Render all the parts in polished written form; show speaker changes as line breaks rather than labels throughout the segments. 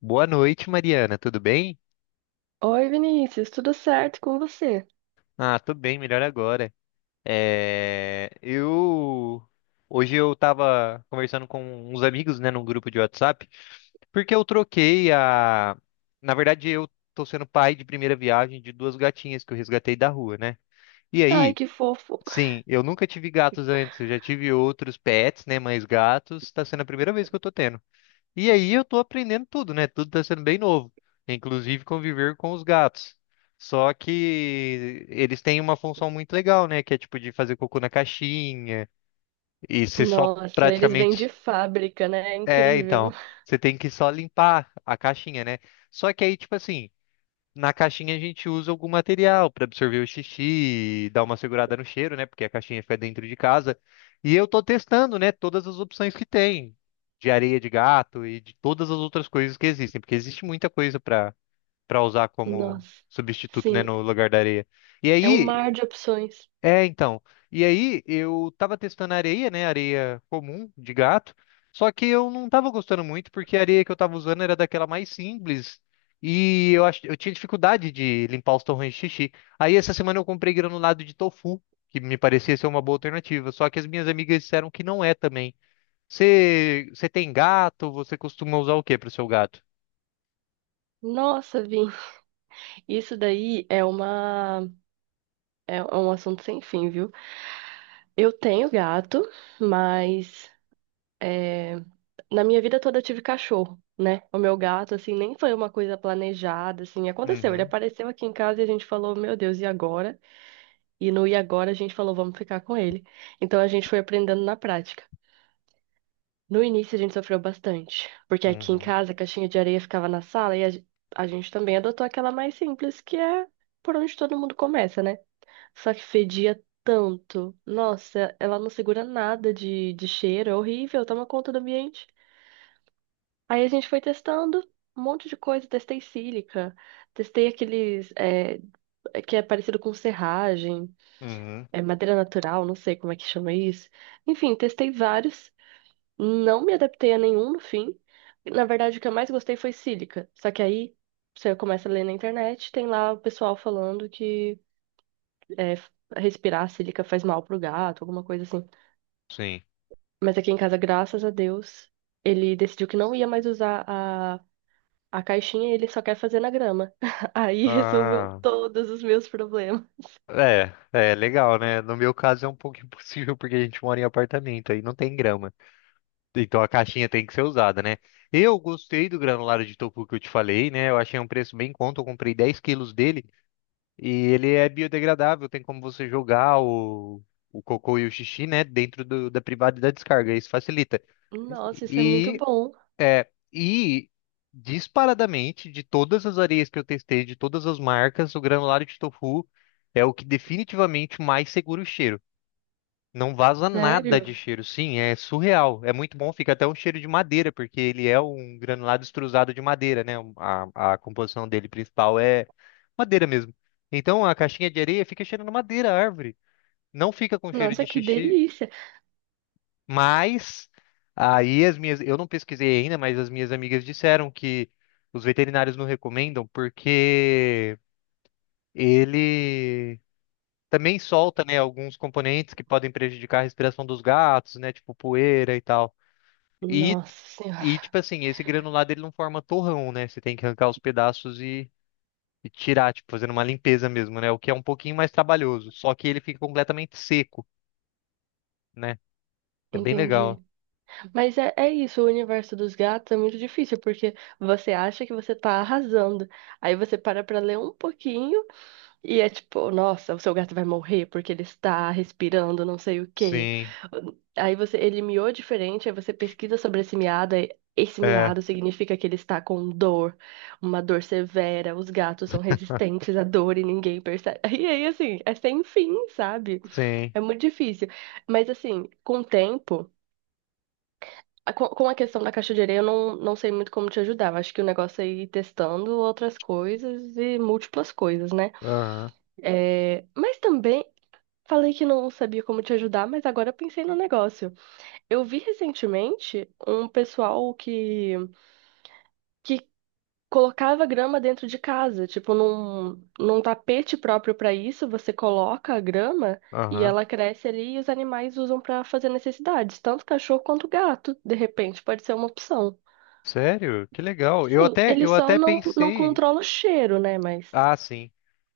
Boa noite, Mariana. Tudo bem?
Oi, Vinícius, tudo certo com você?
Ah, tô bem, melhor agora. É, eu Hoje eu tava conversando com uns amigos, né, num grupo de WhatsApp, porque na verdade eu tô sendo pai de primeira viagem de duas gatinhas que eu resgatei da rua, né? E
Ai,
aí,
que fofo.
sim, eu nunca tive gatos antes, eu já tive outros pets, né, mas gatos tá sendo a primeira vez que eu tô tendo. E aí eu tô aprendendo tudo, né? Tudo tá sendo bem novo, inclusive conviver com os gatos. Só que eles têm uma função muito legal, né? Que é tipo de fazer cocô na caixinha e você só
Nossa, eles vêm de
praticamente
fábrica, né? É
é,
incrível.
então, você tem que só limpar a caixinha, né? Só que aí tipo assim, na caixinha a gente usa algum material para absorver o xixi, dar uma segurada no cheiro, né? Porque a caixinha fica dentro de casa. E eu tô testando, né, todas as opções que tem, de areia de gato e de todas as outras coisas que existem, porque existe muita coisa para usar como
Nossa,
substituto, né,
sim,
no lugar da areia. E
é um
aí
mar de opções.
é, então. E aí, eu tava testando areia, né? Areia comum de gato. Só que eu não tava gostando muito, porque a areia que eu tava usando era daquela mais simples. E eu acho, eu tinha dificuldade de limpar os torrões de xixi. Aí, essa semana, eu comprei granulado de tofu, que me parecia ser uma boa alternativa. Só que as minhas amigas disseram que não é também. Você tem gato? Você costuma usar o que para o seu gato?
Nossa, Vini, isso daí é uma é um assunto sem fim, viu? Eu tenho gato, mas é, na minha vida toda eu tive cachorro, né? O meu gato, assim, nem foi uma coisa planejada, assim, aconteceu. Ele
Uhum,
apareceu aqui em casa e a gente falou, meu Deus, e agora? E no E agora a gente falou, vamos ficar com ele. Então a gente foi aprendendo na prática. No início a gente sofreu bastante, porque aqui em
uhum,
casa a caixinha de areia ficava na sala e a gente também adotou aquela mais simples, que é por onde todo mundo começa, né? Só que fedia tanto. Nossa, ela não segura nada de cheiro, é horrível, toma conta do ambiente. Aí a gente foi testando um monte de coisa, testei sílica, testei aqueles que é parecido com serragem.
uhum,
É madeira natural, não sei como é que chama isso. Enfim, testei vários, não me adaptei a nenhum no fim. Na verdade, o que eu mais gostei foi sílica. Só que aí você começa a ler na internet, tem lá o pessoal falando que é, respirar sílica faz mal pro gato, alguma coisa assim.
sim.
Mas aqui em casa, graças a Deus, ele decidiu que não ia mais usar a caixinha e ele só quer fazer na grama. Aí resolveu
Ah,
todos os meus problemas.
é legal, né? No meu caso é um pouco impossível porque a gente mora em apartamento, aí não tem grama. Então a caixinha tem que ser usada, né? Eu gostei do granulado de tofu que eu te falei, né? Eu achei um preço bem em conta, eu comprei 10 quilos dele e ele é biodegradável, tem como você jogar o cocô e o xixi, né, dentro da privada e da descarga, isso facilita.
Nossa, isso é muito
E
bom.
é e disparadamente de todas as areias que eu testei, de todas as marcas, o granulado de tofu é o que definitivamente mais segura o cheiro. Não vaza nada de
Sério?
cheiro. Sim, é surreal. É muito bom, fica até um cheiro de madeira, porque ele é um granulado extrusado de madeira, né? A composição dele principal é madeira mesmo. Então a caixinha de areia fica cheirando madeira, árvore. Não fica com cheiro
Nossa,
de
que
xixi,
delícia!
mas aí eu não pesquisei ainda, mas as minhas amigas disseram que os veterinários não recomendam porque ele também solta, né, alguns componentes que podem prejudicar a respiração dos gatos, né, tipo poeira e tal. E,
Nossa
e
senhora,
tipo assim, esse granulado ele não forma torrão, né? Você tem que arrancar os pedaços e tirar, tipo, fazendo uma limpeza mesmo, né? O que é um pouquinho mais trabalhoso, só que ele fica completamente seco, né? É bem legal.
entendi. Mas é, é isso, o universo dos gatos é muito difícil, porque você acha que você tá arrasando. Aí você para pra ler um pouquinho e é tipo, nossa, o seu gato vai morrer porque ele está respirando não sei o quê.
Sim,
Aí você, ele miou diferente, aí você pesquisa sobre esse miado, aí esse
é,
miado significa que ele está com dor, uma dor severa, os gatos são resistentes à dor e ninguém percebe. E aí, assim, é sem fim, sabe?
sim.
É muito difícil. Mas assim, com o tempo, com a questão da caixa de areia, eu não sei muito como te ajudar. Eu acho que o negócio é ir testando outras coisas e múltiplas coisas, né?
Aham,
É, mas também falei que não sabia como te ajudar, mas agora eu pensei no negócio. Eu vi recentemente um pessoal que colocava grama dentro de casa, tipo num tapete próprio para isso, você coloca a grama e
aham.
ela cresce ali e os animais usam para fazer necessidades, tanto cachorro quanto gato, de repente, pode ser uma opção.
Sério? Que legal. Eu
Sim,
até,
ele
eu
só
até
não
pensei.
controla o cheiro, né? Mas
Ah, sim.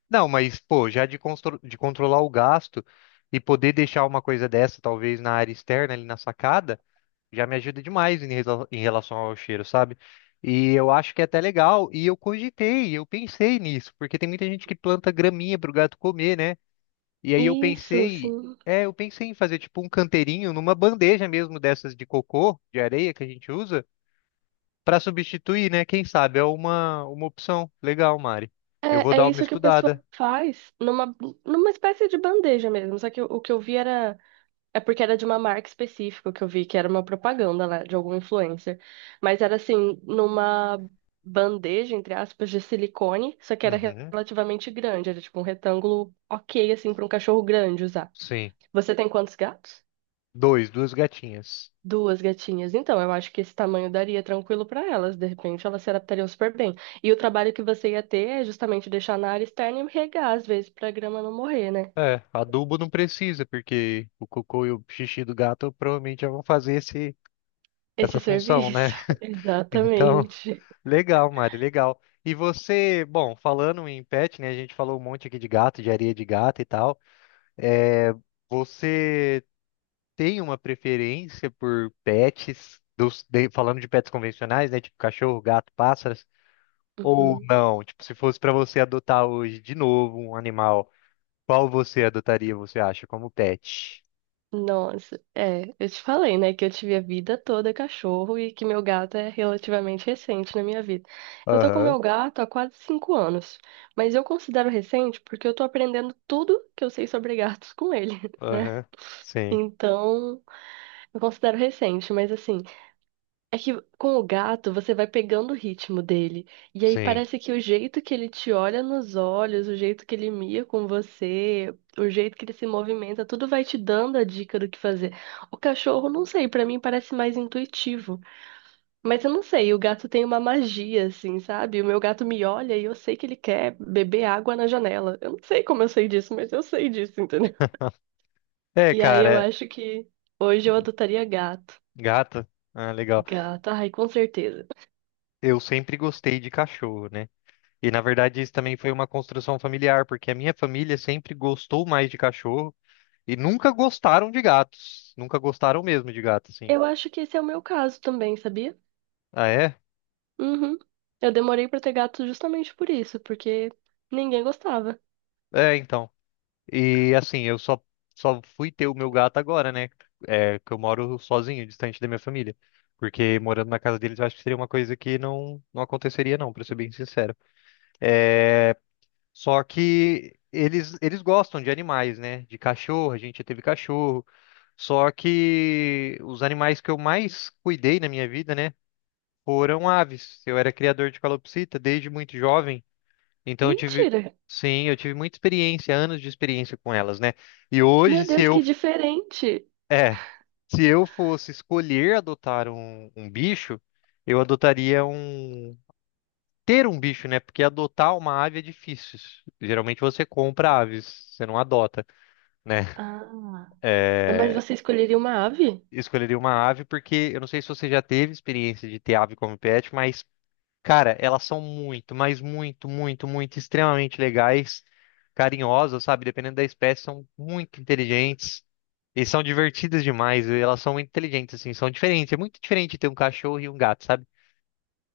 Não, mas, pô, já de controlar o gasto e poder deixar uma coisa dessa, talvez na área externa, ali na sacada, já me ajuda demais em relação ao cheiro, sabe? E eu acho que é até legal. E eu cogitei, eu pensei nisso, porque tem muita gente que planta graminha pro gato comer, né? E aí
isso, sim.
eu pensei em fazer tipo um canteirinho numa bandeja mesmo dessas de cocô, de areia que a gente usa, pra substituir, né? Quem sabe? É uma opção. Legal, Mari. Eu vou
É, é
dar uma
isso que o pessoal
estudada.
faz numa espécie de bandeja mesmo. Só que o que eu vi era... É porque era de uma marca específica que eu vi, que era uma propaganda lá, de algum influencer. Mas era assim, numa bandeja, entre aspas, de silicone, só que era
Uhum.
relativamente grande, era tipo um retângulo ok, assim, para um cachorro grande usar.
Sim.
Você tem quantos gatos?
Dois, duas gatinhas.
Duas gatinhas. Então, eu acho que esse tamanho daria tranquilo para elas, de repente elas se adaptariam super bem. E o trabalho que você ia ter é justamente deixar na área externa e regar, às vezes, para a grama não morrer, né?
É, adubo não precisa, porque o cocô e o xixi do gato provavelmente já vão fazer esse,
Esse
essa função, né?
serviço.
Então,
Exatamente.
legal, Mari, legal. E você, bom, falando em pet, né? A gente falou um monte aqui de gato, de areia de gato e tal. É, você tem uma preferência por pets, falando de pets convencionais, né? Tipo cachorro, gato, pássaros? Ou
Uhum.
não? Tipo, se fosse pra você adotar hoje de novo um animal. Qual você adotaria, você acha, como pet?
Nossa, é, eu te falei, né, que eu tive a vida toda cachorro e que meu gato é relativamente recente na minha vida. Eu tô com
Aham,
meu gato há quase 5 anos, mas eu considero recente porque eu tô aprendendo tudo que eu sei sobre gatos com ele, né?
aham. Sim,
Então, eu considero recente, mas assim, é que com o gato você vai pegando o ritmo dele. E aí
sim.
parece que o jeito que ele te olha nos olhos, o jeito que ele mia com você, o jeito que ele se movimenta, tudo vai te dando a dica do que fazer. O cachorro, não sei, pra mim parece mais intuitivo. Mas eu não sei, o gato tem uma magia, assim, sabe? O meu gato me olha e eu sei que ele quer beber água na janela. Eu não sei como eu sei disso, mas eu sei disso, entendeu?
É,
E aí eu
cara,
acho que hoje eu adotaria gato.
gato. Ah, legal.
Gato, ai, com certeza.
Eu sempre gostei de cachorro, né? E na verdade isso também foi uma construção familiar, porque a minha família sempre gostou mais de cachorro e nunca gostaram de gatos. Nunca gostaram mesmo de gato, assim.
Eu acho que esse é o meu caso também, sabia?
Ah, é?
Uhum. Eu demorei pra ter gato justamente por isso, porque ninguém gostava.
É, então. E assim, eu só fui ter o meu gato agora, né? É, que eu moro sozinho, distante da minha família. Porque morando na casa deles, eu acho que seria uma coisa que não, não aconteceria, não, pra ser bem sincero. É, só que eles gostam de animais, né? De cachorro, a gente já teve cachorro. Só que os animais que eu mais cuidei na minha vida, né? Foram aves. Eu era criador de calopsita desde muito jovem. Então eu tive,
Mentira!
sim, eu tive muita experiência, anos de experiência com elas, né? E hoje,
Meu Deus, que diferente!
é, se eu fosse escolher adotar um, bicho, eu adotaria um, ter um bicho, né? Porque adotar uma ave é difícil. Geralmente você compra aves, você não adota, né?
Ah, mas
É,
você escolheria uma ave?
escolheria uma ave porque eu não sei se você já teve experiência de ter ave como pet, mas cara, elas são muito, mas muito, muito, muito extremamente legais, carinhosas, sabe? Dependendo da espécie, são muito inteligentes e são divertidas demais. E elas são muito inteligentes, assim, são diferentes. É muito diferente ter um cachorro e um gato, sabe?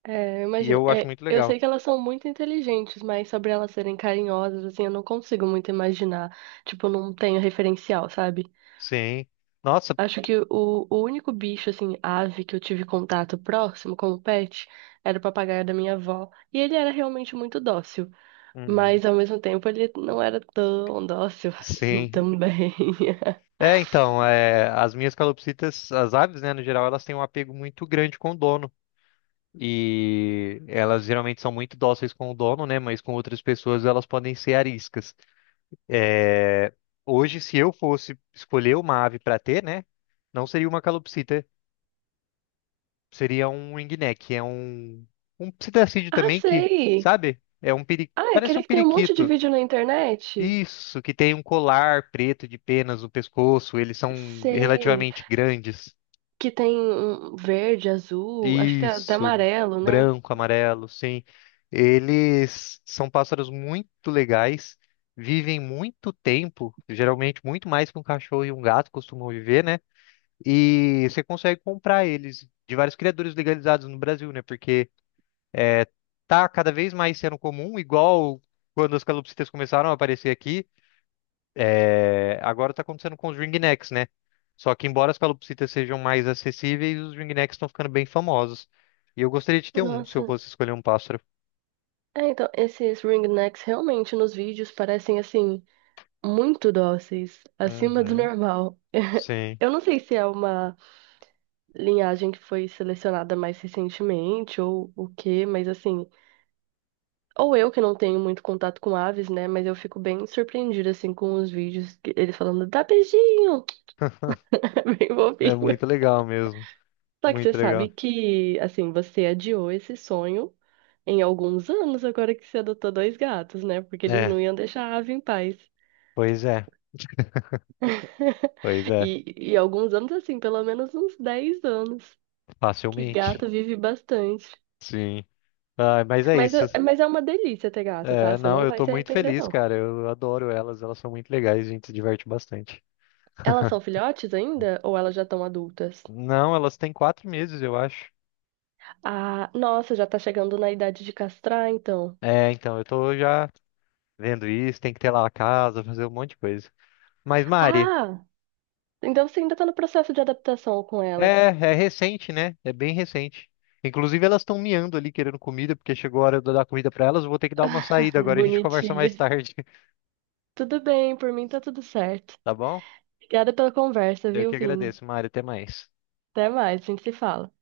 É, eu
E
imagino.
eu acho
É,
muito
eu
legal.
sei que elas são muito inteligentes, mas sobre elas serem carinhosas, assim, eu não consigo muito imaginar. Tipo, eu não tenho referencial, sabe?
Sim. Nossa.
Acho que o único bicho, assim, ave que eu tive contato próximo como pet era o papagaio da minha avó. E ele era realmente muito dócil.
Uhum.
Mas ao mesmo tempo ele não era tão dócil assim
Sim.
também.
É, então, é, as minhas calopsitas, as aves, né, no geral, elas têm um apego muito grande com o dono. E elas geralmente são muito dóceis com o dono, né? Mas com outras pessoas elas podem ser ariscas. É, hoje, se eu fosse escolher uma ave para ter, né? Não seria uma calopsita, seria um ringneck, é um psitacídeo
Ah,
também que,
sei!
sabe?
Ah, é
Parece
aquele
um
que tem um monte de
periquito.
vídeo na internet?
Isso, que tem um colar preto de penas no pescoço, eles são
Sei.
relativamente grandes.
Que tem um verde, azul, acho que tá
Isso,
amarelo, né?
branco, amarelo, sim. Eles são pássaros muito legais, vivem muito tempo, geralmente muito mais que um cachorro e um gato costumam viver, né? E você consegue comprar eles de vários criadores legalizados no Brasil, né? Porque é, tá cada vez mais sendo comum, igual quando as calopsitas começaram a aparecer aqui, é, agora tá acontecendo com os ringnecks, né? Só que embora as calopsitas sejam mais acessíveis, os ringnecks estão ficando bem famosos. E eu gostaria de ter um, se eu
Nossa.
fosse escolher um pássaro.
É, então, esses ringnecks realmente nos vídeos parecem, assim, muito dóceis, acima do
Uhum,
normal.
sim.
Eu não sei se é uma linhagem que foi selecionada mais recentemente ou o quê, mas, assim, ou eu que não tenho muito contato com aves, né? Mas eu fico bem surpreendida, assim, com os vídeos, que eles falando, dá beijinho, é bem
É
bobinho.
muito legal mesmo.
Só que você
Muito
sabe
legal.
que, assim, você adiou esse sonho em alguns anos agora que você adotou dois gatos, né? Porque eles
É,
não iam deixar a ave em paz.
pois é, pois é.
E alguns anos, assim, pelo menos uns 10 anos, que
Facilmente.
gato vive bastante.
Sim. Ah, mas é
Mas,
isso.
mas é uma delícia ter gato, tá?
É,
Você
não,
não
eu
vai
tô
se
muito
arrepender,
feliz,
não.
cara. Eu adoro elas, elas são muito legais, a gente se diverte bastante.
Elas são filhotes ainda ou elas já estão adultas?
Não, elas têm 4 meses, eu acho.
Ah, nossa, já tá chegando na idade de castrar, então.
É, então, eu tô já vendo isso, tem que ter lá a casa, fazer um monte de coisa. Mas, Mari,
Ah, então você ainda tá no processo de adaptação com
é,
elas.
é recente, né? É bem recente. Inclusive, elas estão miando ali querendo comida, porque chegou a hora de eu dar comida pra elas. Eu vou ter que dar uma saída agora, a gente conversa mais
Bonitinha.
tarde,
Tudo bem, por mim tá tudo certo.
tá bom?
Obrigada pela conversa,
Eu
viu,
que
Vini?
agradeço, Mari, até mais.
Até mais, a gente se fala.